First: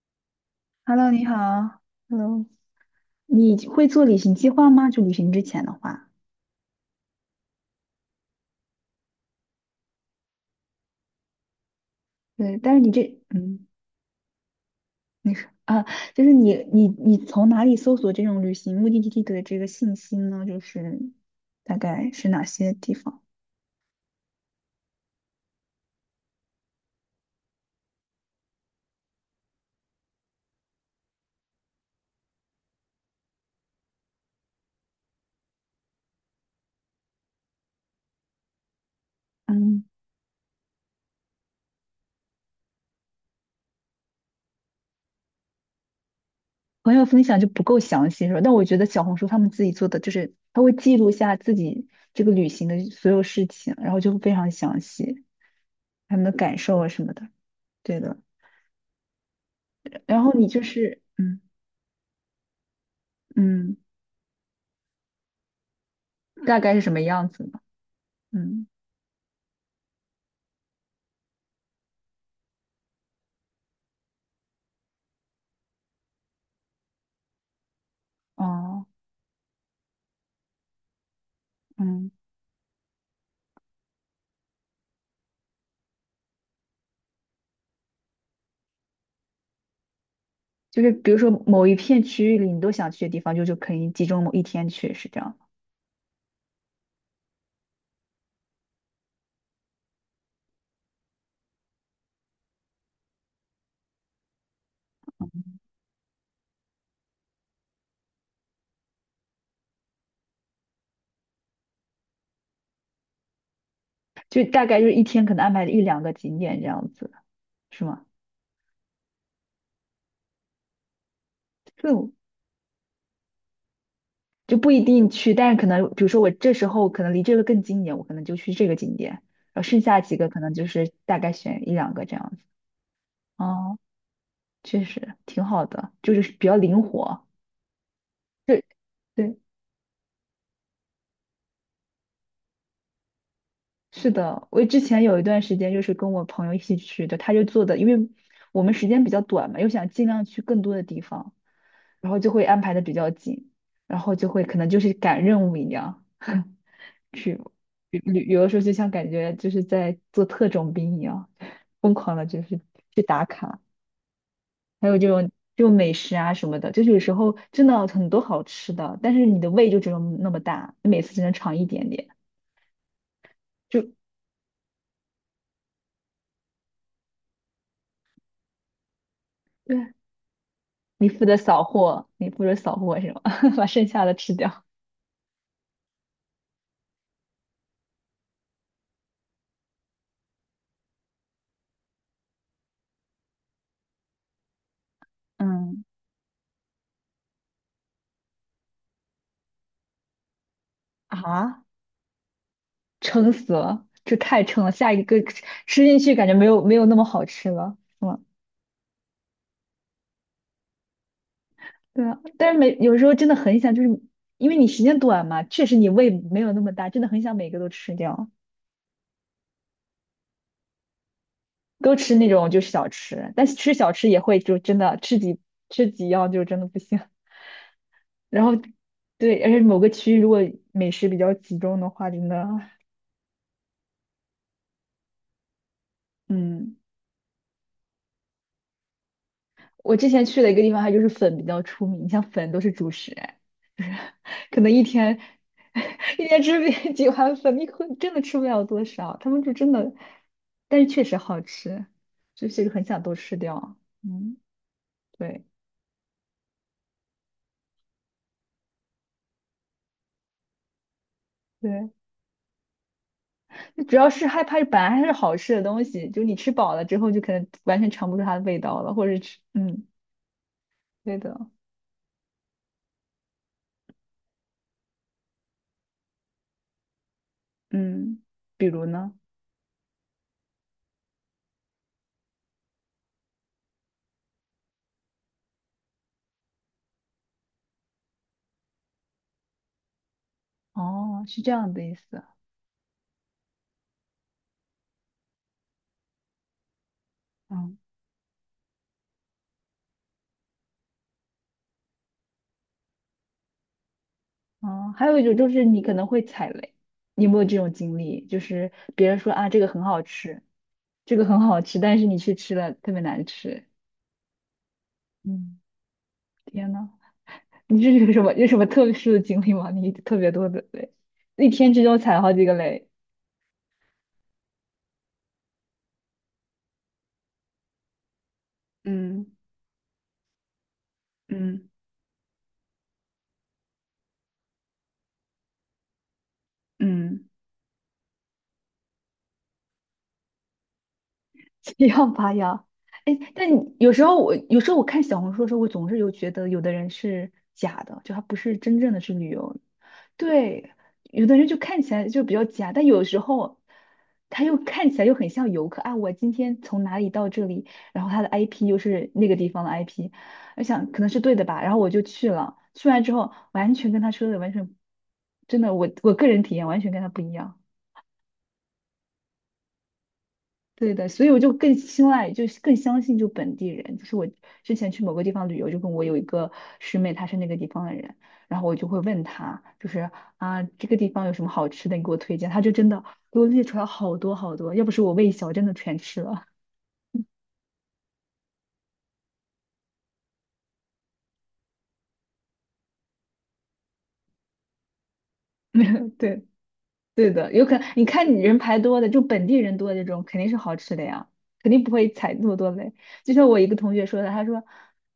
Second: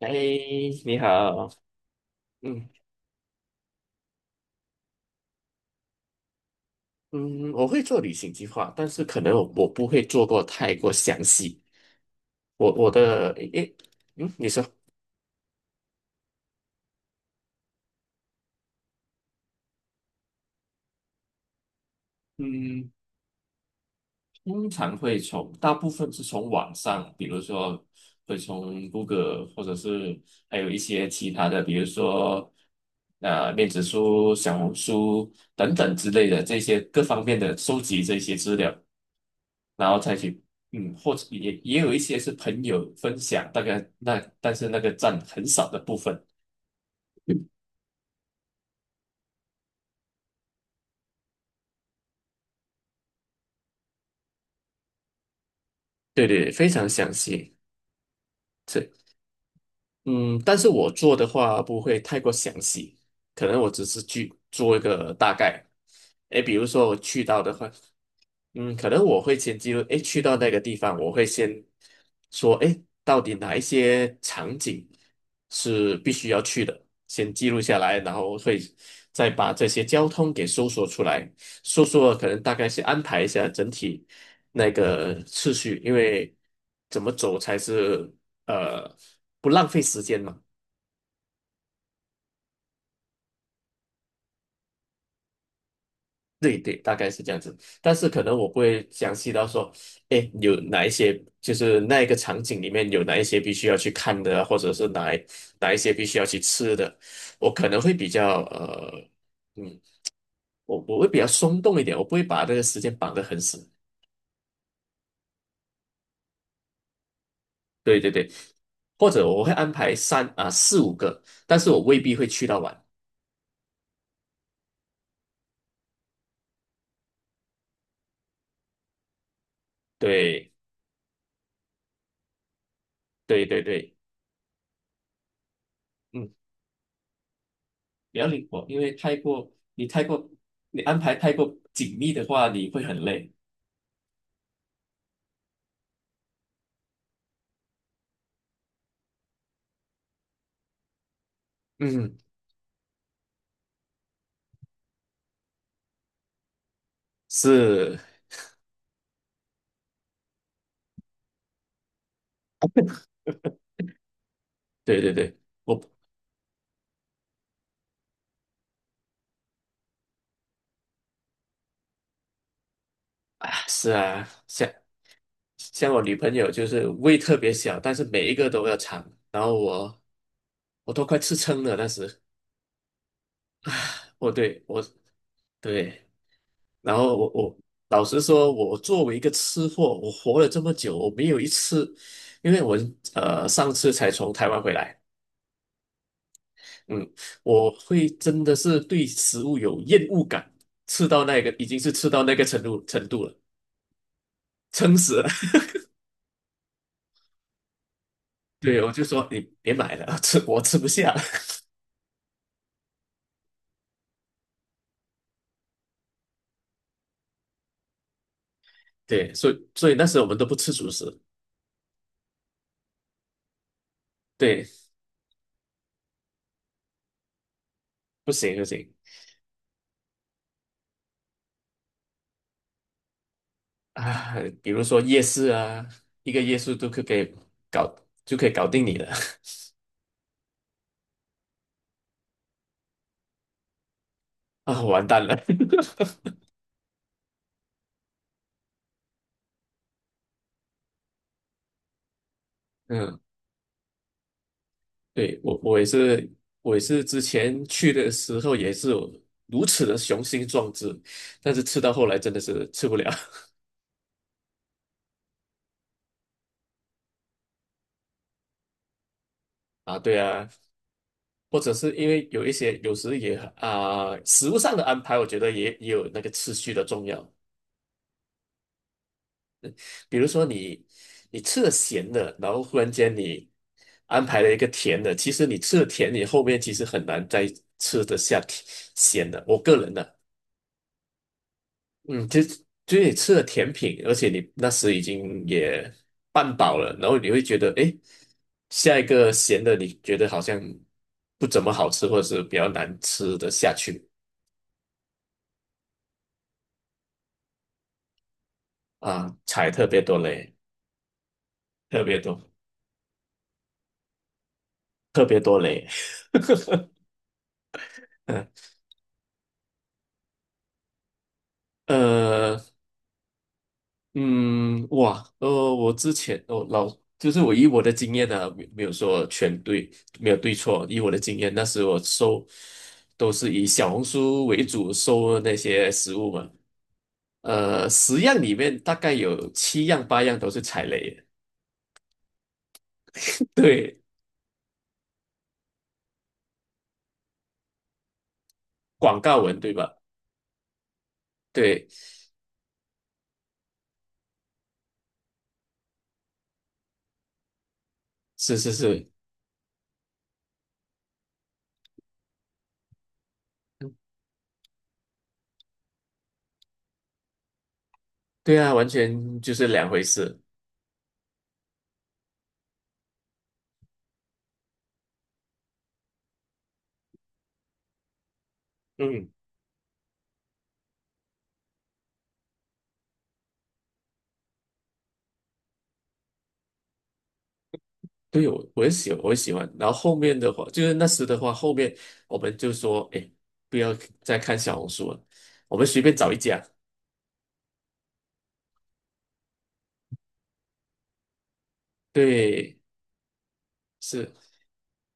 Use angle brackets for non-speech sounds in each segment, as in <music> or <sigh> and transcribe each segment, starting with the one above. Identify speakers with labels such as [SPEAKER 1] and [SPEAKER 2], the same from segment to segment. [SPEAKER 1] 哎，你
[SPEAKER 2] Hello，你
[SPEAKER 1] 好，
[SPEAKER 2] 好。Hello，
[SPEAKER 1] 嗯
[SPEAKER 2] 你会做旅行计划吗？就旅行之前的话，
[SPEAKER 1] 嗯，我会做旅行计划，但是可能我不会做过太过详细。
[SPEAKER 2] 对，
[SPEAKER 1] 我
[SPEAKER 2] 但是你
[SPEAKER 1] 我
[SPEAKER 2] 这，
[SPEAKER 1] 的
[SPEAKER 2] 嗯，
[SPEAKER 1] 诶，嗯，你说，
[SPEAKER 2] 你说，啊，就是你从哪里搜索这种旅行目的地的这个信息呢？就是大概是哪些
[SPEAKER 1] 嗯，
[SPEAKER 2] 地方？
[SPEAKER 1] 通常会从大部分是从网上，比如说会从 Google，或者是还有一些其他的，比如说面子书、小红书等等之类的这些各方面的收集这些资料。
[SPEAKER 2] 嗯，
[SPEAKER 1] 然后再去，或者也有一些是朋友分享，大概那但是那个占很少的部分。
[SPEAKER 2] 朋友分享就不够详细是吧？但我觉得小红书他们自己做的，就是他会记录下自己这个旅行的所有事情，然后就会非常详细，他们
[SPEAKER 1] 对
[SPEAKER 2] 的
[SPEAKER 1] 对，对
[SPEAKER 2] 感
[SPEAKER 1] 非
[SPEAKER 2] 受啊
[SPEAKER 1] 常
[SPEAKER 2] 什么
[SPEAKER 1] 详
[SPEAKER 2] 的。
[SPEAKER 1] 细。
[SPEAKER 2] 对的。
[SPEAKER 1] 这，
[SPEAKER 2] 然后
[SPEAKER 1] 嗯，
[SPEAKER 2] 你
[SPEAKER 1] 但
[SPEAKER 2] 就
[SPEAKER 1] 是我
[SPEAKER 2] 是
[SPEAKER 1] 做的话不会太过详细，可能我
[SPEAKER 2] 嗯，
[SPEAKER 1] 只是去做一个大概。诶，比
[SPEAKER 2] 大
[SPEAKER 1] 如
[SPEAKER 2] 概是
[SPEAKER 1] 说
[SPEAKER 2] 什
[SPEAKER 1] 我
[SPEAKER 2] 么
[SPEAKER 1] 去
[SPEAKER 2] 样
[SPEAKER 1] 到
[SPEAKER 2] 子
[SPEAKER 1] 的
[SPEAKER 2] 呢？
[SPEAKER 1] 话。
[SPEAKER 2] 嗯，
[SPEAKER 1] 可能我会先记录，诶，去到那个地方，我会先说，诶，到底哪一些场景是必须要去的，先记录下来，然后会
[SPEAKER 2] 哦，
[SPEAKER 1] 再把这些交通给搜索出来，搜
[SPEAKER 2] 嗯，
[SPEAKER 1] 索可能大概是安排一下整体那个次序，因为怎么走才是呃不浪费时间嘛。
[SPEAKER 2] 就是比如说某一片区域里你都想去的地方，就可以集中某一天去，是这样，
[SPEAKER 1] 对对，大概是这样子，但是可能我不会详细到说，哎，有哪一些，就是那一个场景里面有哪一些必须要去看的啊或者是哪一些必须要去吃的，我可能会比较嗯，我会比较松动一点，我不会把这个时间绑得很死。
[SPEAKER 2] 就大概就是一天可能安排一两个景点这样子，是
[SPEAKER 1] 对
[SPEAKER 2] 吗？
[SPEAKER 1] 对对，或者我会安排三啊四五个，但是我未
[SPEAKER 2] 就
[SPEAKER 1] 必会去到晚。
[SPEAKER 2] 就不一定去，但是可能比如说我这时候可能离这个更近一点，我可能就去这个景点，然后剩下几个可
[SPEAKER 1] 对
[SPEAKER 2] 能就是大概选一两个这样子。
[SPEAKER 1] 对对
[SPEAKER 2] 哦，
[SPEAKER 1] 对，
[SPEAKER 2] 确实挺好的，就是
[SPEAKER 1] 嗯，
[SPEAKER 2] 比较灵活。
[SPEAKER 1] 比较灵
[SPEAKER 2] 对
[SPEAKER 1] 活，因为
[SPEAKER 2] 对，
[SPEAKER 1] 太过你安排太过紧密的话，你会很累。
[SPEAKER 2] 是的，我之前有一段时间就是跟我朋友一起去的，他就做的，因为我们时间比较短嘛，又想尽量去更多的地方，然
[SPEAKER 1] 嗯，
[SPEAKER 2] 后就会安排的比较紧，然后就会可能就是赶任务一样 <laughs> 去
[SPEAKER 1] 是，
[SPEAKER 2] 旅旅游的时候，就像感觉就是在做特种兵一样，疯狂的就是去打卡，还有
[SPEAKER 1] 对
[SPEAKER 2] 这
[SPEAKER 1] 对
[SPEAKER 2] 种
[SPEAKER 1] 对，
[SPEAKER 2] 就
[SPEAKER 1] 我
[SPEAKER 2] 美食啊什么的，就是有时候真的很多好吃的，但是你的胃就只有那么大，你每次只能尝一点点，
[SPEAKER 1] 啊
[SPEAKER 2] 就
[SPEAKER 1] 是啊，像我女朋友就是胃特别小，但是每一个都要尝，然后
[SPEAKER 2] 对，
[SPEAKER 1] 我都
[SPEAKER 2] 你
[SPEAKER 1] 快
[SPEAKER 2] 负责
[SPEAKER 1] 吃
[SPEAKER 2] 扫
[SPEAKER 1] 撑了，那
[SPEAKER 2] 货，
[SPEAKER 1] 时
[SPEAKER 2] 你负责扫货是吗？<laughs> 把剩下的
[SPEAKER 1] 哦，
[SPEAKER 2] 吃
[SPEAKER 1] 对
[SPEAKER 2] 掉。
[SPEAKER 1] 我对，然后我老实说，我作为一个吃货，我活了这么久，我没有一次，因为我上次才从台湾回来，
[SPEAKER 2] 嗯，
[SPEAKER 1] 嗯，我会真的是对食物有厌恶感，吃到那个
[SPEAKER 2] 啊，
[SPEAKER 1] 已经是吃到那个程度
[SPEAKER 2] 撑
[SPEAKER 1] 了，
[SPEAKER 2] 死了，这太撑了。下
[SPEAKER 1] 撑
[SPEAKER 2] 一个
[SPEAKER 1] 死了。
[SPEAKER 2] 吃进去，感觉没有那么好吃了，是吗？
[SPEAKER 1] 对，我就说你别买了，<laughs> 吃我吃不下。
[SPEAKER 2] 对啊，但是每有时候真的很想，就是因为你时间短嘛，确实你胃没有那么大，真的很想每个都吃掉，
[SPEAKER 1] <laughs> 对，所以那时候我们都不吃主食，
[SPEAKER 2] 都吃那种就是小吃，但是吃小吃也会就
[SPEAKER 1] 对，
[SPEAKER 2] 真的吃几样就真的不行。<laughs>
[SPEAKER 1] 不
[SPEAKER 2] 然后
[SPEAKER 1] 行不行
[SPEAKER 2] 对，而且某个区域如果美食比较集中的话，真的
[SPEAKER 1] 啊，比如说夜市啊，一个夜
[SPEAKER 2] 嗯
[SPEAKER 1] 市都可以给搞就可以搞定你了
[SPEAKER 2] 我之前去的一个地方，它就是粉比较出名，像粉都是主食，哎，就是可
[SPEAKER 1] <laughs>
[SPEAKER 2] 能一
[SPEAKER 1] 啊，完
[SPEAKER 2] 天
[SPEAKER 1] 蛋了。<laughs>
[SPEAKER 2] <laughs> 一天吃 <laughs> 几碗粉，你可真的吃不了多少。他们就真的，但是确实好吃，就是很想都
[SPEAKER 1] 嗯，
[SPEAKER 2] 吃掉。嗯，
[SPEAKER 1] 对，
[SPEAKER 2] 对
[SPEAKER 1] 我也是，我也是之前去的时候也是有如此的雄心壮志，但是吃
[SPEAKER 2] 对，
[SPEAKER 1] 到后来真的是吃不了
[SPEAKER 2] 就主要是害怕本来还是好吃的东西，就你吃饱了之后，就可能完全尝不出它的味道了，或者吃，
[SPEAKER 1] <laughs>
[SPEAKER 2] 嗯，
[SPEAKER 1] 啊。对啊，
[SPEAKER 2] 对的，
[SPEAKER 1] 或者是因为有一些有时也啊、食物上的安排，我觉得也有那个次序的重要。
[SPEAKER 2] 嗯，比如呢？
[SPEAKER 1] 比如说你吃了咸的，然后忽然间你安排了一个甜的，其实你吃了甜，你后面其实很难再吃得下甜咸的。我个人的，
[SPEAKER 2] 哦，是这样的意思，
[SPEAKER 1] 嗯，就就你吃了甜品，而且你那时已经也半饱了，然后你会觉得，
[SPEAKER 2] 嗯。
[SPEAKER 1] 哎，下一个咸的你觉得好像不怎么好吃，或者是比较难吃得下去
[SPEAKER 2] 哦，还有一种就是你可能会踩雷，你有没有这种经历？就是别人说
[SPEAKER 1] 啊，
[SPEAKER 2] 啊，这个
[SPEAKER 1] 踩
[SPEAKER 2] 很
[SPEAKER 1] 特
[SPEAKER 2] 好
[SPEAKER 1] 别多
[SPEAKER 2] 吃，
[SPEAKER 1] 雷，
[SPEAKER 2] 这个很好吃，但
[SPEAKER 1] 特
[SPEAKER 2] 是你
[SPEAKER 1] 别
[SPEAKER 2] 去
[SPEAKER 1] 多，
[SPEAKER 2] 吃了特别难吃。
[SPEAKER 1] 特别
[SPEAKER 2] 嗯，
[SPEAKER 1] 多雷。
[SPEAKER 2] 天呐，你这是有什么
[SPEAKER 1] <laughs>
[SPEAKER 2] 特殊的经历吗？你特别多的雷，一天之中踩好几个
[SPEAKER 1] 呃，
[SPEAKER 2] 雷，
[SPEAKER 1] 嗯，哇，我之前就是我以我的经验呢、没有
[SPEAKER 2] 嗯
[SPEAKER 1] 说全对，没有对错。以我的经验，那
[SPEAKER 2] 嗯
[SPEAKER 1] 时我搜都是以小红书为主搜那些食物嘛，
[SPEAKER 2] 嗯，
[SPEAKER 1] 十样里面大概有七样八样都是踩雷的，
[SPEAKER 2] <laughs> 七样八呀？哎，但
[SPEAKER 1] <laughs>
[SPEAKER 2] 你有
[SPEAKER 1] 对，
[SPEAKER 2] 时候我有时候我看小红书的时候，我总是有觉得有的人是假的，就他不是真正的去
[SPEAKER 1] 广
[SPEAKER 2] 旅
[SPEAKER 1] 告
[SPEAKER 2] 游，
[SPEAKER 1] 文对吧？
[SPEAKER 2] 对，有的人就看
[SPEAKER 1] 对，
[SPEAKER 2] 起来就比较假，但有时候他又看起来又很像游客啊。我今天从哪里到这里，然后他的
[SPEAKER 1] 是
[SPEAKER 2] IP
[SPEAKER 1] 是
[SPEAKER 2] 又
[SPEAKER 1] 是，
[SPEAKER 2] 是那个地方的 IP，我想可能是对的吧，然后我就去了。去完之后，完全跟他说的完全，真的，我个人体验完全跟他不一样。
[SPEAKER 1] 对啊，完全就是两回事。
[SPEAKER 2] 对的，所以我就更青睐，就是更相信就本地人。就是我之前去某个地方旅游，就跟我有一个师妹，她是那个地方的人，然后我就会问
[SPEAKER 1] 嗯。
[SPEAKER 2] 她，就是啊，这个地方有什么好吃的，你给我推荐。她就真的给我列出来好多好多，要不是我胃小，真的全吃了。
[SPEAKER 1] 对，我也喜欢。然后后面的话，就是那时的话，后面我们就说，哎，不要再看小红书了，我们随便
[SPEAKER 2] <laughs>
[SPEAKER 1] 找一
[SPEAKER 2] 对，
[SPEAKER 1] 家。
[SPEAKER 2] 对的，有可能你看你人排多的，就本地人多的这种，肯定是好吃的呀，肯定不会踩那么多
[SPEAKER 1] 对，
[SPEAKER 2] 雷。就像我一个同学说的，
[SPEAKER 1] 是，
[SPEAKER 2] 他说，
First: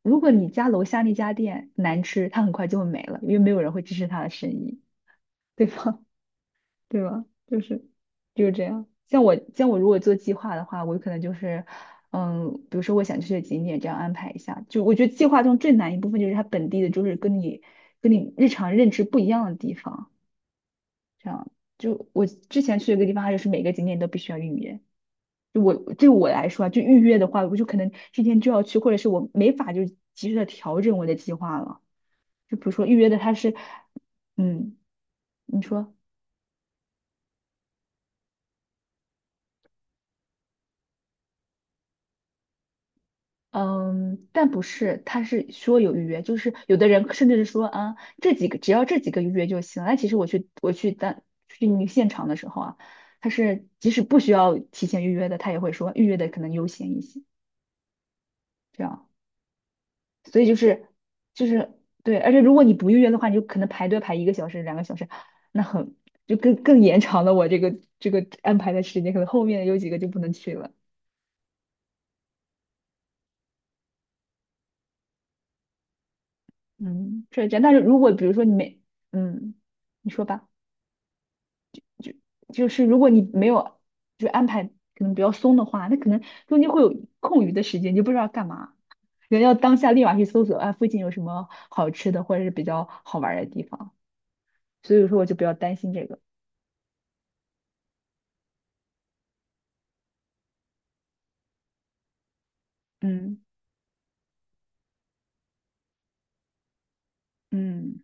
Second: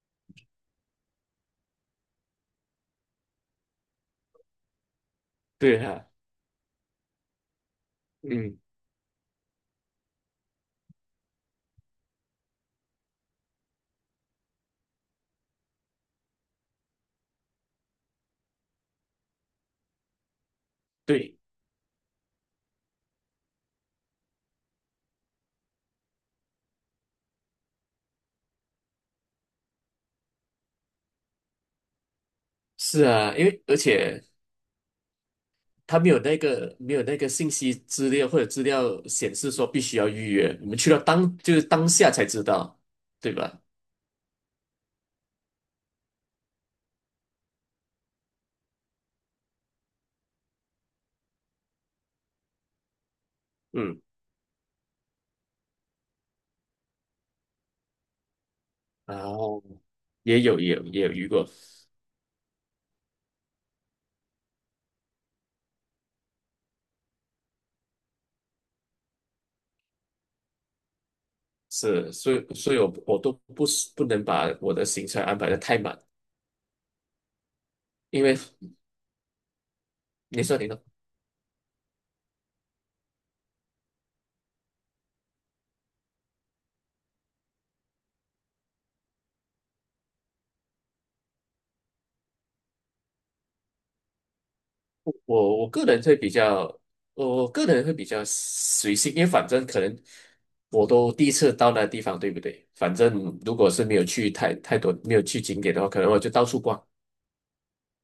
[SPEAKER 2] 如果你家楼下那家店难吃，他很快就会没了，因为没有人会支持他的生意。对吧？
[SPEAKER 1] 对
[SPEAKER 2] <laughs>
[SPEAKER 1] 哈、
[SPEAKER 2] 对吧？就是
[SPEAKER 1] 嗯，
[SPEAKER 2] 这样。像我如果做计划的话，我可能就是，嗯，比如说我想去的景点这样安排一下。就我觉得计划中最难一部分就是它本地的，就是跟你日常认知不一样的地方。这
[SPEAKER 1] 对，
[SPEAKER 2] 样，就我之前去的一个地方，它就是每个景点都必须要预约。就我对我来说啊，就预约的话，我就可能今天就要去，或者是我没法就及时的调整我的计划了。就比如说预
[SPEAKER 1] 是
[SPEAKER 2] 约的它
[SPEAKER 1] 啊，因
[SPEAKER 2] 是，
[SPEAKER 1] 为而且
[SPEAKER 2] 嗯，你说。
[SPEAKER 1] 他没有那个没有那个信息资料或者资料显示说必须要预约，我们去到当就是当下才知道，对吧？
[SPEAKER 2] 嗯，但不是，他是说有预约，就是有的人甚至是说啊，这几个只要这几个预约就行。那其实我去当去那个现场的时候啊，他是即
[SPEAKER 1] 嗯，
[SPEAKER 2] 使不需要提前预约的，他也会说预约的可能优先一些，这样。
[SPEAKER 1] 然后
[SPEAKER 2] 所
[SPEAKER 1] 也
[SPEAKER 2] 以就
[SPEAKER 1] 有也有
[SPEAKER 2] 是
[SPEAKER 1] 也有遇
[SPEAKER 2] 就
[SPEAKER 1] 过，
[SPEAKER 2] 是对，而且如果你不预约的话，你就可能排队排一个小时、两个小时，那很就更延长了我这个安排的时间，可能后面有几个就不能去了。
[SPEAKER 1] 是，所以我都不是不能把我的行程安排的太满。
[SPEAKER 2] 嗯，是这样。但是如果比
[SPEAKER 1] 因
[SPEAKER 2] 如
[SPEAKER 1] 为
[SPEAKER 2] 说你没嗯，你说
[SPEAKER 1] 你
[SPEAKER 2] 吧。
[SPEAKER 1] 说，你说，
[SPEAKER 2] 就是如果你没有就安排可能比较松的话，那可能中间会有空余的时间，你就不知道干嘛，人要当下立马去搜索啊附近有什么好吃的或者是比较好玩儿的地方，所以说我就比较
[SPEAKER 1] 我
[SPEAKER 2] 担
[SPEAKER 1] 个
[SPEAKER 2] 心
[SPEAKER 1] 人
[SPEAKER 2] 这
[SPEAKER 1] 会
[SPEAKER 2] 个。
[SPEAKER 1] 比较，我个人会比较随性，因为反正可能我都第一次到那地方，对不对？反正
[SPEAKER 2] 嗯
[SPEAKER 1] 如果是没有去太多，没有去景点的话，可能我就到处逛，
[SPEAKER 2] 嗯，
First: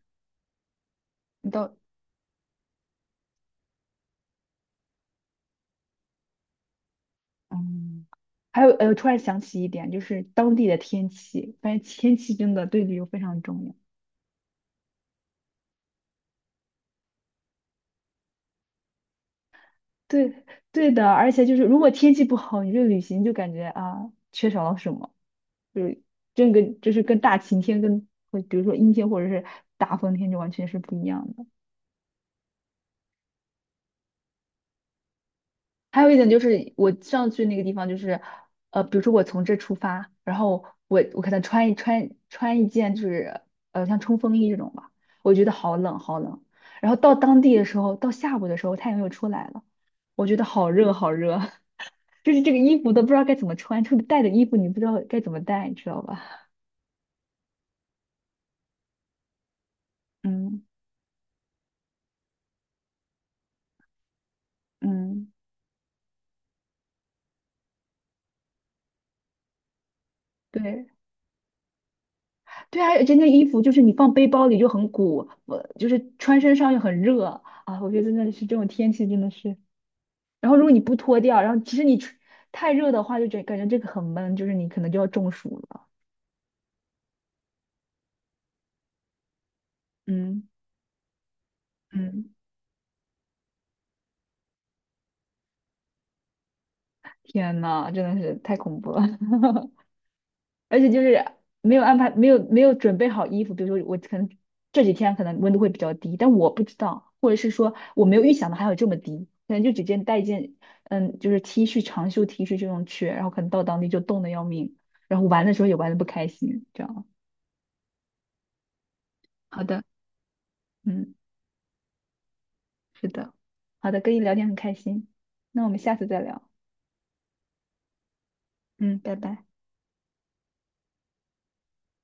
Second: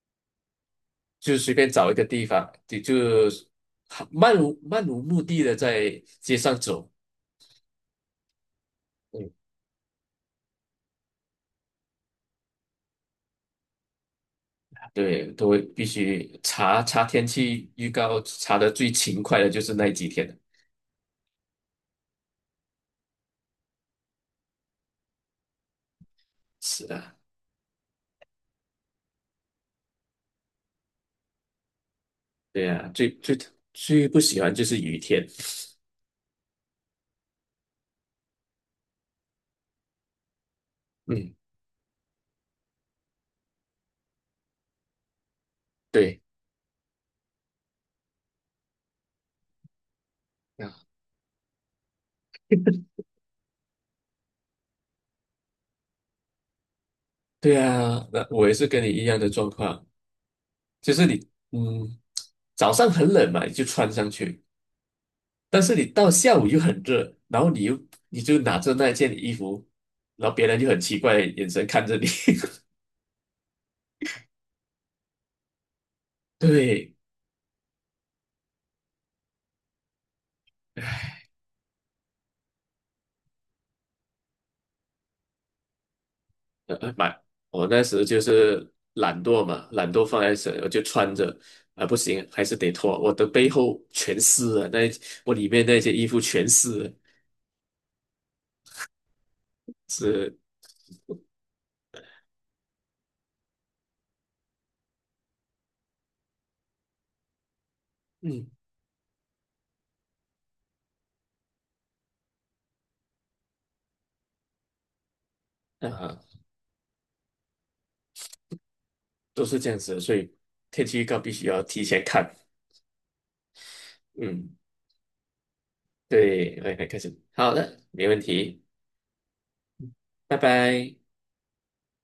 [SPEAKER 1] 就
[SPEAKER 2] 你
[SPEAKER 1] 随便
[SPEAKER 2] 到
[SPEAKER 1] 找一个地方，就漫无目的的在街上走。
[SPEAKER 2] 嗯，还有突然
[SPEAKER 1] 嗯，
[SPEAKER 2] 想起一点，就是当地的天气，发现天气真的对旅游非常重要。
[SPEAKER 1] 对，都会必须查查天气预告，查的最勤快的就是那几天了。
[SPEAKER 2] 对对的，而且就是如果天气不好，你这旅行就感觉啊缺少了什么。就是这个
[SPEAKER 1] 是
[SPEAKER 2] 就是
[SPEAKER 1] 啊，
[SPEAKER 2] 跟大晴天跟和比如说阴天或者是大风天就完全是不一样的。
[SPEAKER 1] 对啊，最不喜欢就是雨天。
[SPEAKER 2] 还有一点就是我上去那个地方就是，比如说我从这出发，然后我可
[SPEAKER 1] 嗯，
[SPEAKER 2] 能穿一件就是像冲锋衣这种吧，我觉得好冷好
[SPEAKER 1] 对。
[SPEAKER 2] 冷。然后到当地的时候，到下午的时候太阳又出来了，我觉得
[SPEAKER 1] <laughs>
[SPEAKER 2] 好
[SPEAKER 1] 啊，
[SPEAKER 2] 热好热，<laughs> 就是这个衣服都不知道该怎么穿，这个带的衣服你不知道该怎么带，你知道吧？
[SPEAKER 1] 对啊，那我也是跟你一样的状况，
[SPEAKER 2] 嗯
[SPEAKER 1] 就是你，早上很冷嘛，你就穿上去，
[SPEAKER 2] 嗯，
[SPEAKER 1] 但是你到下午又很热，然后你又你就拿着那件衣服，然后别人就很
[SPEAKER 2] 对。
[SPEAKER 1] 奇怪的眼神看着你。<laughs>
[SPEAKER 2] 对啊，而且那衣服就是你放背包里就很鼓，我就是穿身上又
[SPEAKER 1] 对，
[SPEAKER 2] 很热啊。我觉得真的是这种天气真的是，然后如果你不脱掉，然后其实你穿太热的话，就感觉这个很闷，就是你可能就要中暑了。
[SPEAKER 1] 呃，呃买，我那时就是懒惰嘛，懒惰放在
[SPEAKER 2] 嗯
[SPEAKER 1] 身，我就穿着，啊、不行，
[SPEAKER 2] 嗯，
[SPEAKER 1] 还是得脱，我的背后全湿了，那一我里面那些衣服全湿了，
[SPEAKER 2] 天呐，真的是太恐怖了。<laughs>
[SPEAKER 1] 是，
[SPEAKER 2] 而且就是没有安排，没有准备好衣服，比如说我可能这几天可能温度会比较低，但我不知道，或者是说我没有预想
[SPEAKER 1] 嗯，
[SPEAKER 2] 到还有这么低，可能就直接带一件就是 T 恤长袖 T 恤这种去，然后可能到当地就冻得要命，然后玩的时候也玩的不
[SPEAKER 1] 啊、
[SPEAKER 2] 开心，这样。
[SPEAKER 1] 都是
[SPEAKER 2] 好
[SPEAKER 1] 这样
[SPEAKER 2] 的，
[SPEAKER 1] 子的，所以天气预
[SPEAKER 2] 嗯，
[SPEAKER 1] 告必须要提前看。
[SPEAKER 2] 是的，好的，跟你聊天很
[SPEAKER 1] 嗯，
[SPEAKER 2] 开心，那我们下次再聊，
[SPEAKER 1] 对，来来开始，好的，没问题，
[SPEAKER 2] 嗯，拜拜。
[SPEAKER 1] 拜拜。